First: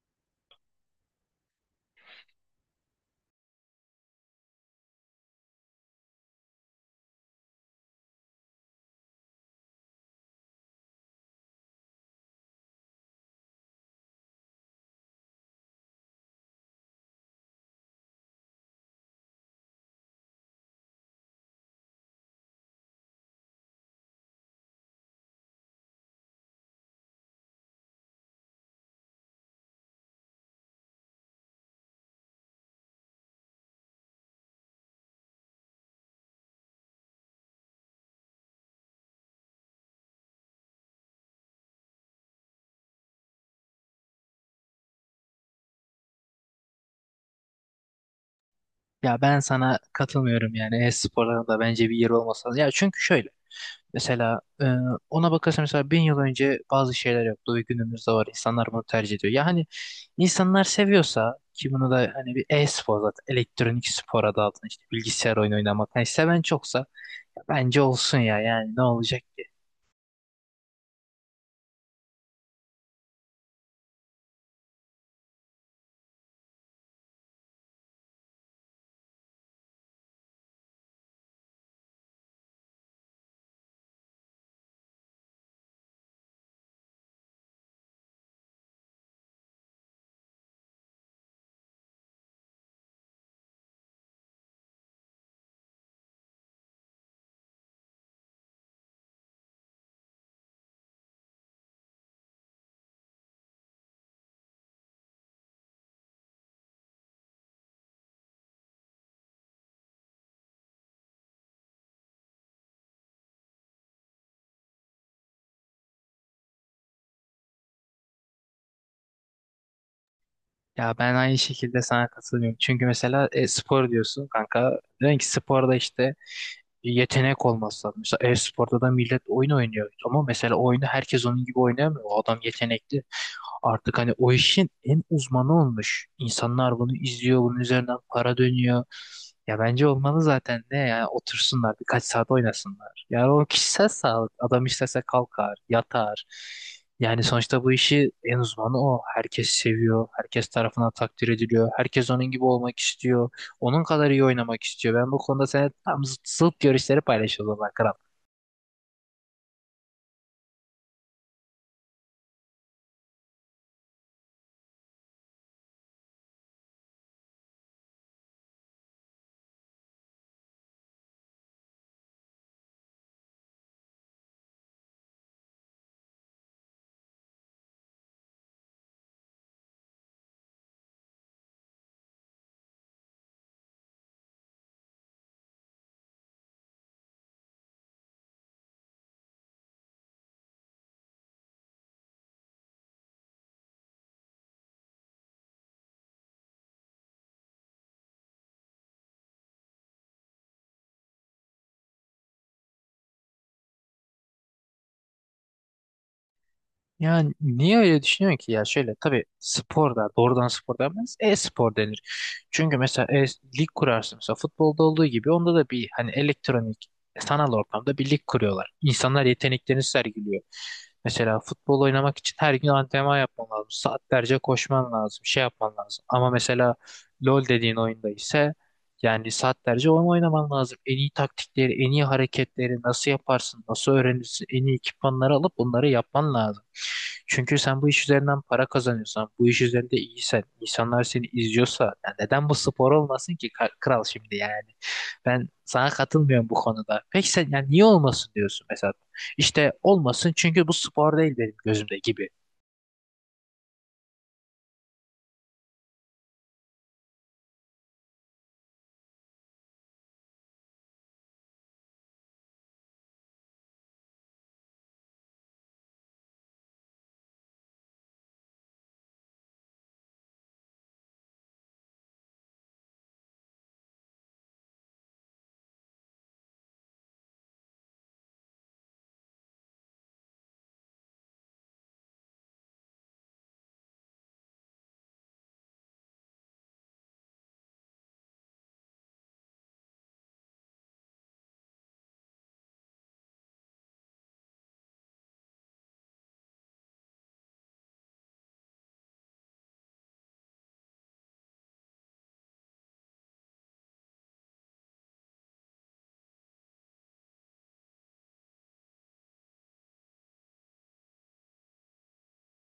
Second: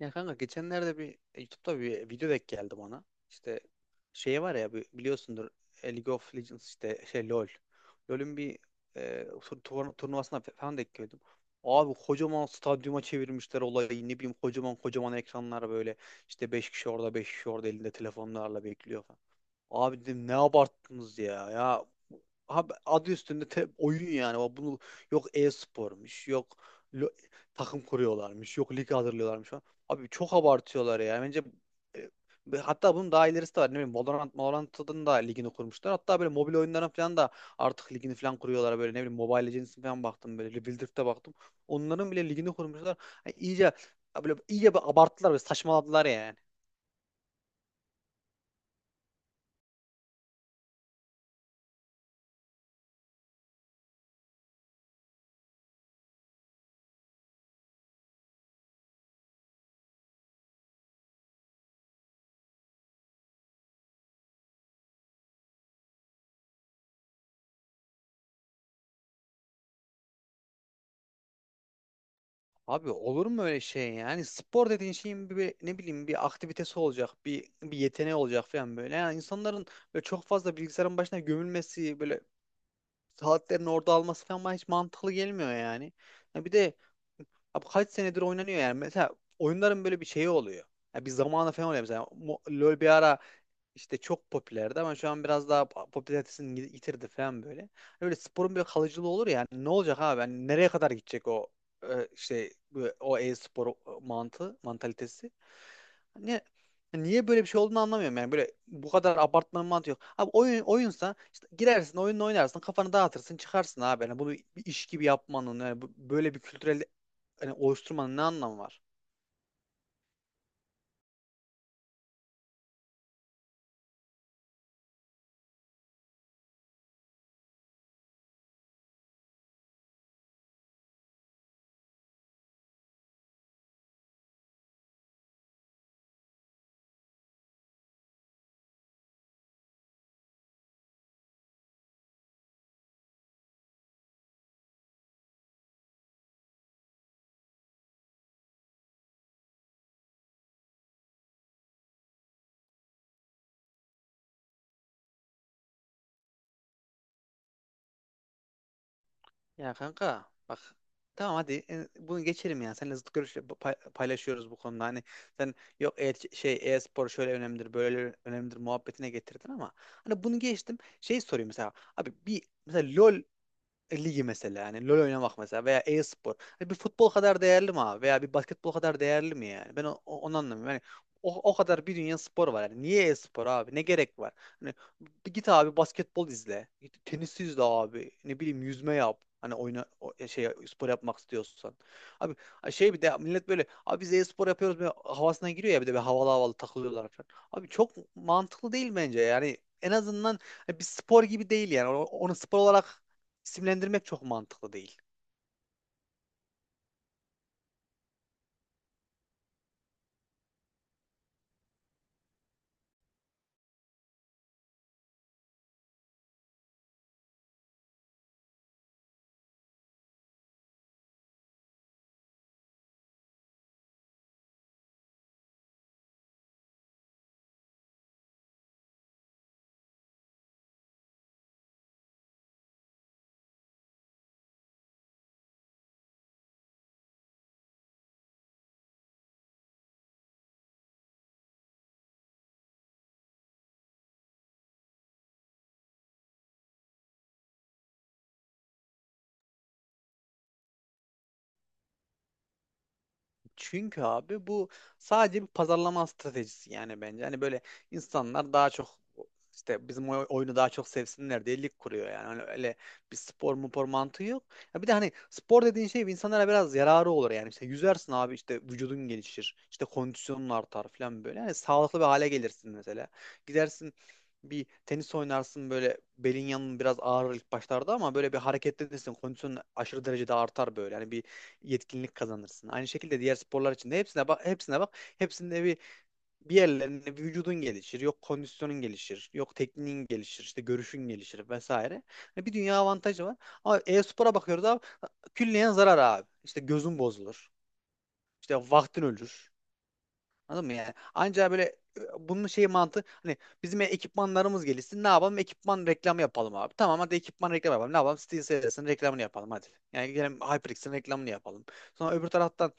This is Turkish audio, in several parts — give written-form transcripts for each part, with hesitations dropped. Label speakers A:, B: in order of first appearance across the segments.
A: Ya kanka geçenlerde bir YouTube'da bir video denk geldi bana. İşte şey var ya biliyorsundur League of Legends işte şey LoL. LoL'ün bir turnuvasına falan denk geldim. Abi kocaman stadyuma çevirmişler olayı. Ne bileyim kocaman kocaman ekranlar böyle. İşte 5 kişi orada 5 kişi orada elinde telefonlarla bekliyor. Abi dedim ne abarttınız ya. Ya abi adı üstünde oyun yani. Bak bunu yok e-spormuş, yok lo- takım kuruyorlarmış, yok lig hazırlıyorlarmış falan. Abi çok abartıyorlar ya. Bence e, ve hatta bunun daha ilerisi de var. Ne bileyim Valorant, Valorant'ın da ligini kurmuşlar. Hatta böyle mobil oyunların falan da artık ligini falan kuruyorlar böyle ne bileyim Mobile Legends'in falan baktım böyle Rebuild'e baktım. Onların bile ligini kurmuşlar. Yani iyice böyle iyice bir abarttılar ve saçmaladılar yani.
B: Ya ben sana katılmıyorum yani e-sporların da bence bir yeri olmasa. Ya çünkü şöyle mesela ona bakarsan mesela bin yıl önce bazı şeyler yoktu ve günümüzde var. İnsanlar bunu tercih ediyor. Ya hani insanlar seviyorsa ki bunu da hani bir e-spor zaten elektronik spor adı altında işte bilgisayar oyunu oynamak. Hani seven çoksa ya bence olsun ya yani ne olacak ki?
A: Abi olur mu öyle şey yani spor dediğin şeyin ne bileyim bir aktivitesi olacak bir yeteneği olacak falan böyle yani insanların böyle çok fazla bilgisayarın başına gömülmesi böyle saatlerini orada alması falan bana hiç mantıklı gelmiyor yani. Ya bir de abi kaç senedir oynanıyor yani mesela oyunların böyle bir şeyi oluyor. Ya bir zamanı falan oluyor mesela LoL bir ara işte çok popülerdi ama şu an biraz daha popülaritesini yitirdi falan böyle. Hani böyle sporun bir kalıcılığı olur ya hani ne olacak abi? Hani nereye kadar gidecek o e, işte bu- o e-spor mantığı, mantalitesi? Hani niye böyle bir şey olduğunu anlamıyorum yani böyle bu kadar abartmanın mantığı yok. Abi oyun oyunsa işte girersin oyunla oynarsın kafanı dağıtırsın çıkarsın abi. Yani bunu bir iş gibi yapmanın yani böyle bir kültürel hani oluşturmanın ne anlamı var?
B: Ya ben aynı şekilde sana katılıyorum. Çünkü mesela spor diyorsun kanka. Diyorsun ki sporda işte yetenek olması lazım. Mesela e-sporda da millet oyun oynuyor. Ama mesela oyunu herkes onun gibi oynayamıyor. O adam yetenekli. Artık hani o işin en uzmanı olmuş. İnsanlar bunu izliyor, bunun üzerinden para dönüyor. Ya bence olmalı zaten de yani otursunlar birkaç saat oynasınlar. Yani o kişisel sağlık. Adam istese kalkar, yatar. Yani sonuçta bu işi en uzmanı o. Herkes seviyor, herkes tarafından takdir ediliyor. Herkes onun gibi olmak istiyor. Onun kadar iyi oynamak istiyor. Ben bu konuda seninle tam zıt görüşleri paylaşıyorum.
A: Ya kanka bak tamam hadi bunu geçelim ya. Seninle zıt görüş paylaşıyoruz bu konuda. Hani sen yok şey e-spor şöyle önemlidir, böyle önemlidir muhabbetine getirdin ama hani bunu geçtim. Şey sorayım mesela abi bir mesela LoL ligi mesela yani LoL oynamak mesela veya e-spor. Hani bir futbol kadar değerli mi abi veya bir basketbol kadar değerli mi yani? Ben onu anlamıyorum. Yani o kadar bir dünya spor var. Yani niye e-spor abi? Ne gerek var? Hani bir git abi basketbol izle. Git tenis izle abi. Ne bileyim yüzme yap. Hani oyna şey spor yapmak istiyorsan. Abi şey bir de millet böyle abi biz e-spor yapıyoruz böyle havasına giriyor ya bir de bir havalı havalı takılıyorlar falan. Abi çok mantıklı değil bence. Yani en azından bir spor gibi değil yani. Onu spor olarak isimlendirmek çok mantıklı değil.
B: Yani niye öyle düşünüyorsun ki ya şöyle tabii sporda doğrudan spor denmez e-spor denir. Çünkü mesela lig kurarsın mesela futbolda olduğu gibi onda da bir hani elektronik sanal ortamda bir lig kuruyorlar. İnsanlar yeteneklerini sergiliyor. Mesela futbol oynamak için her gün antrenman yapman lazım. Saatlerce koşman lazım, şey yapman lazım. Ama mesela LoL dediğin oyunda ise yani saatlerce oyun oynaman lazım. En iyi taktikleri, en iyi hareketleri nasıl yaparsın, nasıl öğrenirsin, en iyi ekipmanları alıp bunları yapman lazım. Çünkü sen bu iş üzerinden para kazanıyorsan, bu iş üzerinde iyisen, insanlar seni izliyorsa, ya neden bu spor olmasın ki kral şimdi yani? Ben sana katılmıyorum bu konuda. Peki sen yani niye olmasın diyorsun mesela? İşte olmasın çünkü bu spor değil benim gözümde gibi.
A: Çünkü abi bu sadece bir pazarlama stratejisi yani bence. Hani böyle insanlar daha çok işte bizim oyunu daha çok sevsinler diye lig kuruyor yani. Hani öyle bir spor mupor mantığı yok. Ya bir de hani spor dediğin şey insanlara biraz yararı olur yani. İşte yüzersin abi işte vücudun gelişir. İşte kondisyonun artar falan böyle. Hani sağlıklı bir hale gelirsin mesela. Gidersin bir tenis oynarsın böyle belin yanın biraz ağrır ilk başlarda ama böyle bir hareketlenirsin kondisyonun aşırı derecede artar böyle. Yani bir yetkinlik kazanırsın. Aynı şekilde diğer sporlar için de hepsine bak, hepsine bak. Hepsinde bir yerlerinde bir vücudun gelişir, yok kondisyonun gelişir, yok tekniğin gelişir, işte görüşün gelişir vesaire. Hani bir dünya avantajı var. Ama e-spora bakıyoruz abi külliyen zarar abi. İşte gözün bozulur. İşte vaktin ölür. Anladın mı yani? Ancak böyle bunun şeyi mantığı hani bizim ekipmanlarımız gelişsin. Ne yapalım? Ekipman reklamı yapalım abi. Tamam hadi ekipman reklamı yapalım. Ne yapalım? SteelSeries'in reklamını yapalım hadi. Yani gelelim HyperX'in reklamını yapalım. Sonra öbür taraftan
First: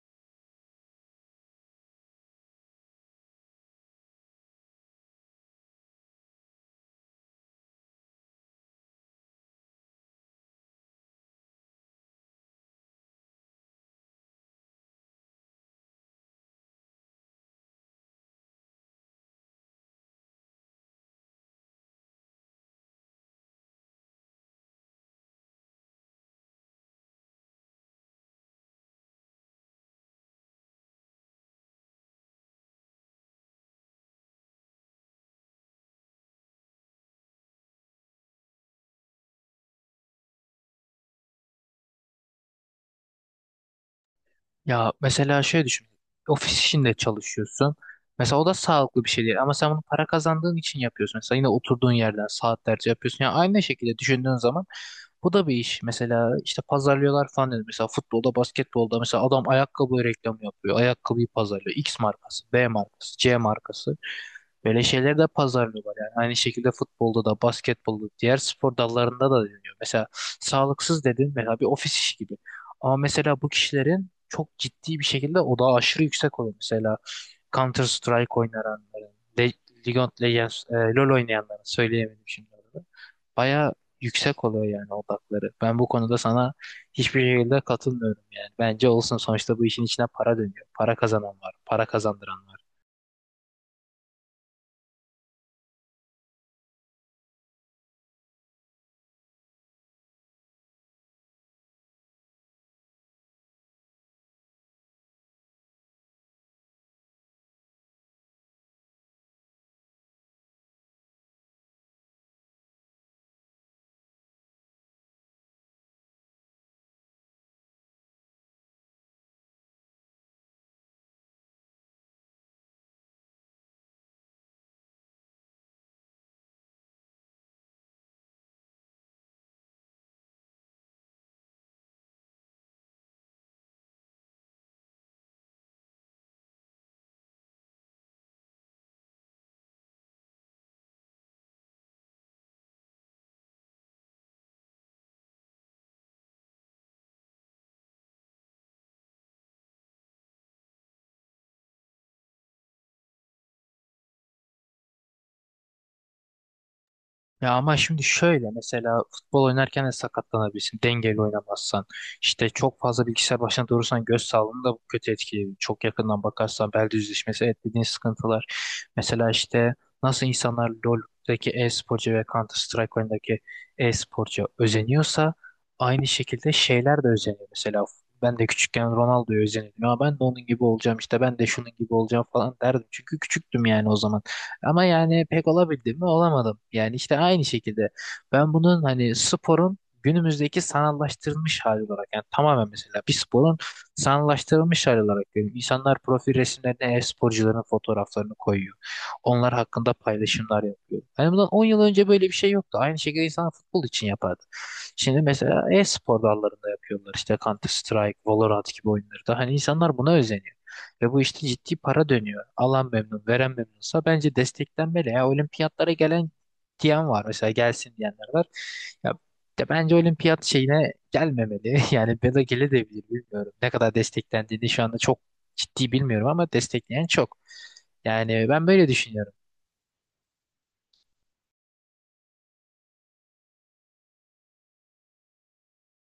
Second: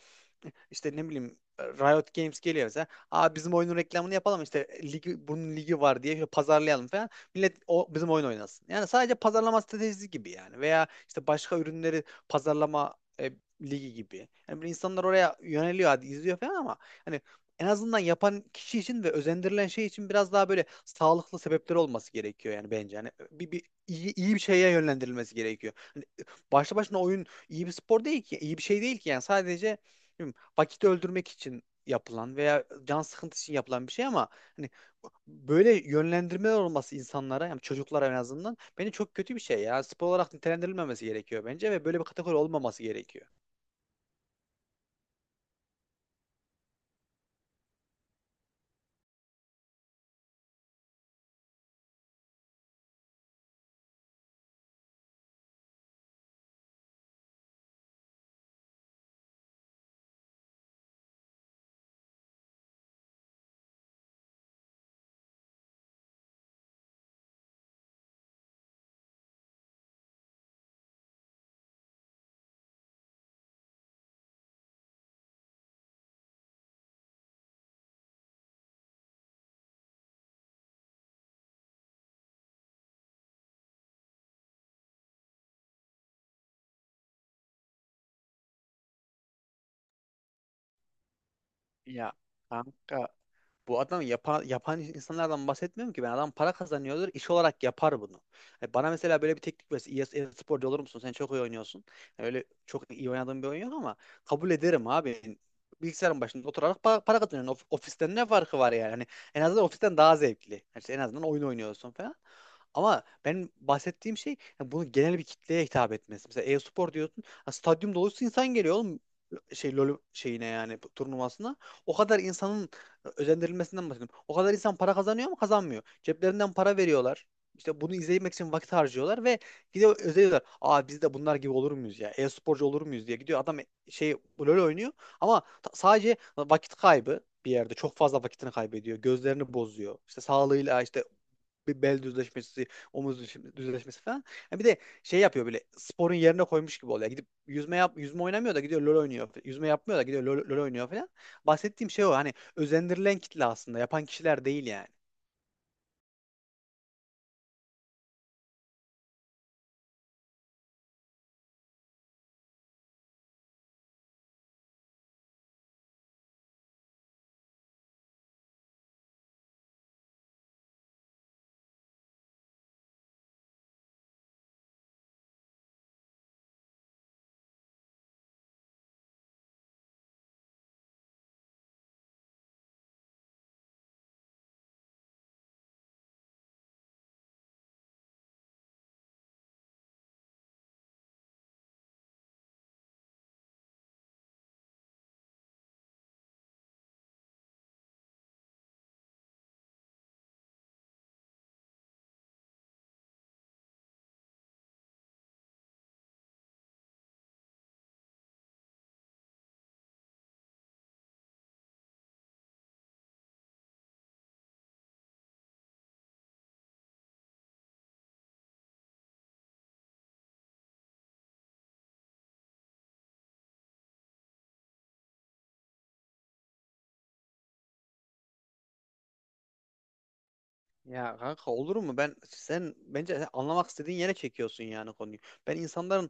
A: işte ne bileyim Riot Games geliyor mesela. Aa bizim oyunun reklamını yapalım işte ligi, bunun ligi var diye şöyle pazarlayalım falan. Millet o bizim oyun oynasın. Yani sadece pazarlama stratejisi gibi yani. Veya işte başka ürünleri pazarlama e, ligi gibi. Yani böyle insanlar oraya yöneliyor hadi izliyor falan ama hani en azından yapan kişi için ve özendirilen şey için biraz daha böyle sağlıklı sebepleri olması gerekiyor yani bence. Yani iyi bir şeye yönlendirilmesi gerekiyor. Hani başlı başına oyun iyi bir spor değil ki, iyi bir şey değil ki yani sadece bilmiyorum, vakit öldürmek için yapılan veya can sıkıntısı için yapılan bir şey ama hani böyle yönlendirmeler olması insanlara yani çocuklara en azından bence çok kötü bir şey ya. Spor olarak nitelendirilmemesi gerekiyor bence ve böyle bir kategori olmaması gerekiyor.
B: Ya mesela şöyle düşün. Ofis işinde çalışıyorsun. Mesela o da sağlıklı bir şey değil ama sen bunu para kazandığın için yapıyorsun. Mesela yine oturduğun yerden saatlerce yapıyorsun. Yani aynı şekilde düşündüğün zaman bu da bir iş. Mesela işte pazarlıyorlar falan dedim. Mesela futbolda, basketbolda mesela adam ayakkabı reklamı yapıyor. Ayakkabıyı pazarlıyor. X markası, B markası, C markası. Böyle şeyleri de pazarlıyorlar yani. Aynı şekilde futbolda da, basketbolda, diğer spor dallarında da deniyor. Mesela sağlıksız dedin mesela bir ofis işi gibi. Ama mesela bu kişilerin çok ciddi bir şekilde odağı aşırı yüksek oluyor. Mesela Counter Strike oynayanların, Le League of Legends, LoL oynayanların söyleyemedim şimdi orada. Baya yüksek oluyor yani odakları. Ben bu konuda sana hiçbir şekilde katılmıyorum yani. Bence olsun sonuçta bu işin içine para dönüyor. Para kazanan var, para
A: Ya
B: kazandıran var.
A: kanka bu adam yapan, yapan insanlardan bahsetmiyorum ki ben. Adam para kazanıyordur, iş olarak yapar bunu. Yani bana mesela böyle bir teknik verse, iyi iyi sporcu olur musun? Sen çok iyi oynuyorsun. Yani öyle çok iyi oynadığım bir oyun yok ama kabul ederim abi. Bilgisayarın başında oturarak para kazanıyorsun. Ofisten ne farkı var yani? Hani en azından ofisten daha zevkli. Yani işte en azından oyun oynuyorsun falan. Ama ben bahsettiğim şey yani bunun genel bir kitleye hitap etmesi. Mesela e-spor diyorsun. Ha, Stadyum dolusu insan geliyor oğlum şey LoL şeyine yani bu turnuvasına. O kadar insanın özendirilmesinden bahsediyorum. O kadar insan para kazanıyor mu? Kazanmıyor. Ceplerinden para veriyorlar. İşte bunu izlemek için vakit harcıyorlar ve gidiyor özeniyorlar. Aa biz de bunlar gibi olur muyuz ya? E-sporcu olur muyuz diye gidiyor. Adam şey LoL oynuyor ama sadece vakit kaybı bir yerde çok fazla vakitini kaybediyor. Gözlerini bozuyor. İşte sağlığıyla işte bir bel düzleşmesi, omuz düzleşmesi falan. Ha bir de şey yapıyor böyle sporun yerine koymuş gibi oluyor. Gidip yüzme yap yüzme oynamıyor da gidiyor LoL oynuyor. Yüzme yapmıyor da gidiyor LoL oynuyor falan. Bahsettiğim şey o hani özendirilen kitle aslında yapan kişiler değil yani.
B: Ya ama şimdi şöyle mesela futbol oynarken de sakatlanabilirsin dengeli oynamazsan. İşte çok fazla bilgisayar başına durursan göz sağlığını da bu kötü etkileyebilir. Çok yakından bakarsan bel düzleşmesi evet dediğin sıkıntılar. Mesela işte nasıl insanlar LoL'deki e-sporcu ve Counter Strike oyundaki e-sporcu özeniyorsa aynı şekilde şeyler de özeniyor. Mesela ben de küçükken Ronaldo'ya özeniyordum. Ya ben de onun gibi olacağım işte ben de şunun gibi olacağım falan derdim. Çünkü küçüktüm yani o zaman. Ama yani pek olabildim mi? Olamadım. Yani işte aynı şekilde ben bunun hani sporun günümüzdeki sanallaştırılmış hali olarak yani tamamen mesela bir sporun sanallaştırılmış hali olarak görüyorum. İnsanlar profil resimlerine e-sporcuların fotoğraflarını koyuyor. Onlar hakkında paylaşımlar yapıyor. Yani bundan 10 yıl önce böyle bir şey yoktu. Aynı şekilde insan futbol için yapardı. Şimdi mesela e-spor dallarında yapıyorlar, işte Counter Strike, Valorant gibi oyunlarda. Hani insanlar buna özeniyor. Ve bu işte ciddi para dönüyor. Alan memnun, veren memnunsa bence desteklenmeli. Ya olimpiyatlara gelen diyen var. Mesela gelsin diyenler var. Ya, de bence olimpiyat şeyine gelmemeli. Yani ya da gelebilir bilmiyorum. Ne kadar desteklendiğini şu anda çok ciddi bilmiyorum ama destekleyen çok. Yani ben böyle düşünüyorum.
A: Ya kanka olur mu? Sen bence sen anlamak istediğin yere çekiyorsun yani konuyu. Ben insanların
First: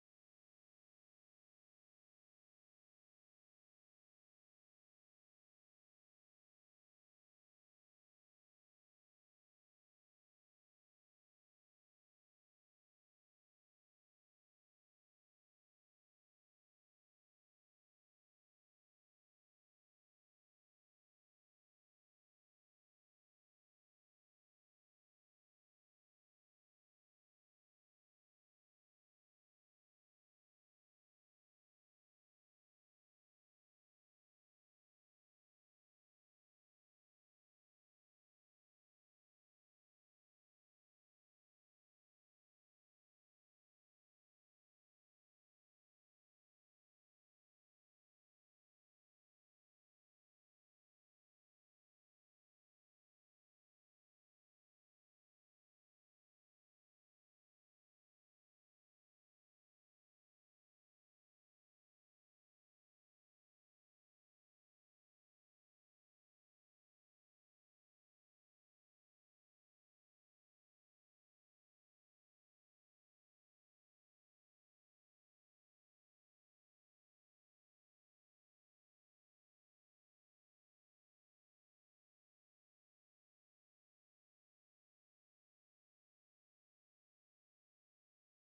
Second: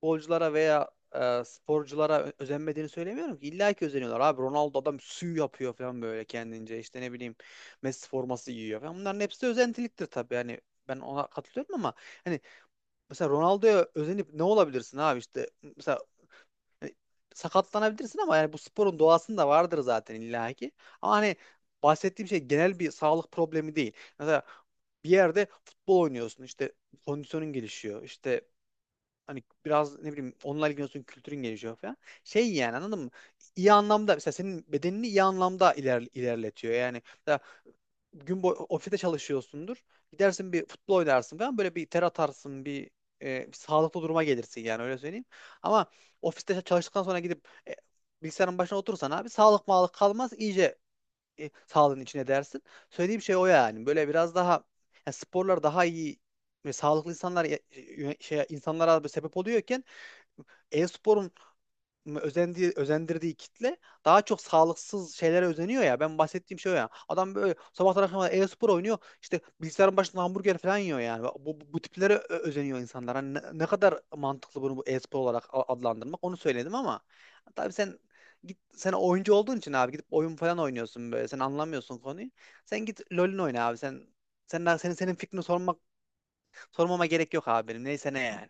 A: futbolculara veya sporculara özenmediğini söylemiyorum ki. İlla ki özeniyorlar. Abi Ronaldo adam sü yapıyor falan böyle kendince. İşte ne bileyim Messi forması giyiyor falan. Bunların hepsi de özentiliktir tabii. Yani ben ona katılıyorum ama hani mesela Ronaldo'ya özenip ne olabilirsin abi işte mesela hani sakatlanabilirsin ama yani bu sporun doğasında vardır zaten illaki. Ama hani bahsettiğim şey genel bir sağlık problemi değil. Mesela bir yerde futbol oynuyorsun işte kondisyonun gelişiyor işte hani biraz ne bileyim onunla ilgileniyorsun kültürün gelişiyor falan. Şey yani anladın mı? İyi anlamda mesela senin bedenini iyi anlamda ilerletiyor. Yani mesela gün boyu ofiste çalışıyorsundur. Gidersin bir futbol oynarsın falan böyle bir ter atarsın bir sağlıklı duruma gelirsin yani öyle söyleyeyim. Ama ofiste çalıştıktan sonra gidip bilgisayarın başına otursan, abi sağlık mağlık kalmaz iyice sağlığın içine dersin. Söylediğim şey o yani böyle biraz daha yani sporlar daha iyi ve sağlıklı insanlar şey insanlara böyle sebep oluyorken e-sporun özendiği, özendirdiği kitle daha çok sağlıksız şeylere özeniyor ya. Ben bahsettiğim şey o ya. Adam böyle sabahtan akşama kadar e-spor oynuyor. İşte bilgisayarın başında hamburger falan yiyor yani. Bu tiplere özeniyor insanlar. Hani ne kadar mantıklı bunu bu e-spor olarak adlandırmak onu söyledim ama tabii sen git sen oyuncu olduğun için abi gidip oyun falan oynuyorsun böyle. Sen anlamıyorsun konuyu. Sen git LoL'ün oyna abi. Sen senin fikrini sormama gerek yok abi benim. Neyse ne yani.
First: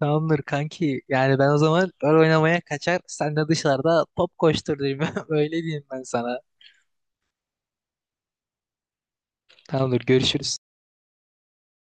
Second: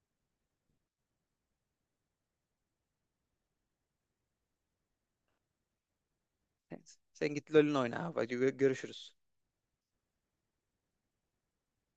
B: Tamamdır kanki. Yani ben o zaman rol oynamaya kaçar. Sen de dışarıda top koştur diyeyim. Öyle diyeyim ben sana.
A: Sen git LoL'ün oyna abi. Hadi görüşürüz.
B: Tamamdır görüşürüz.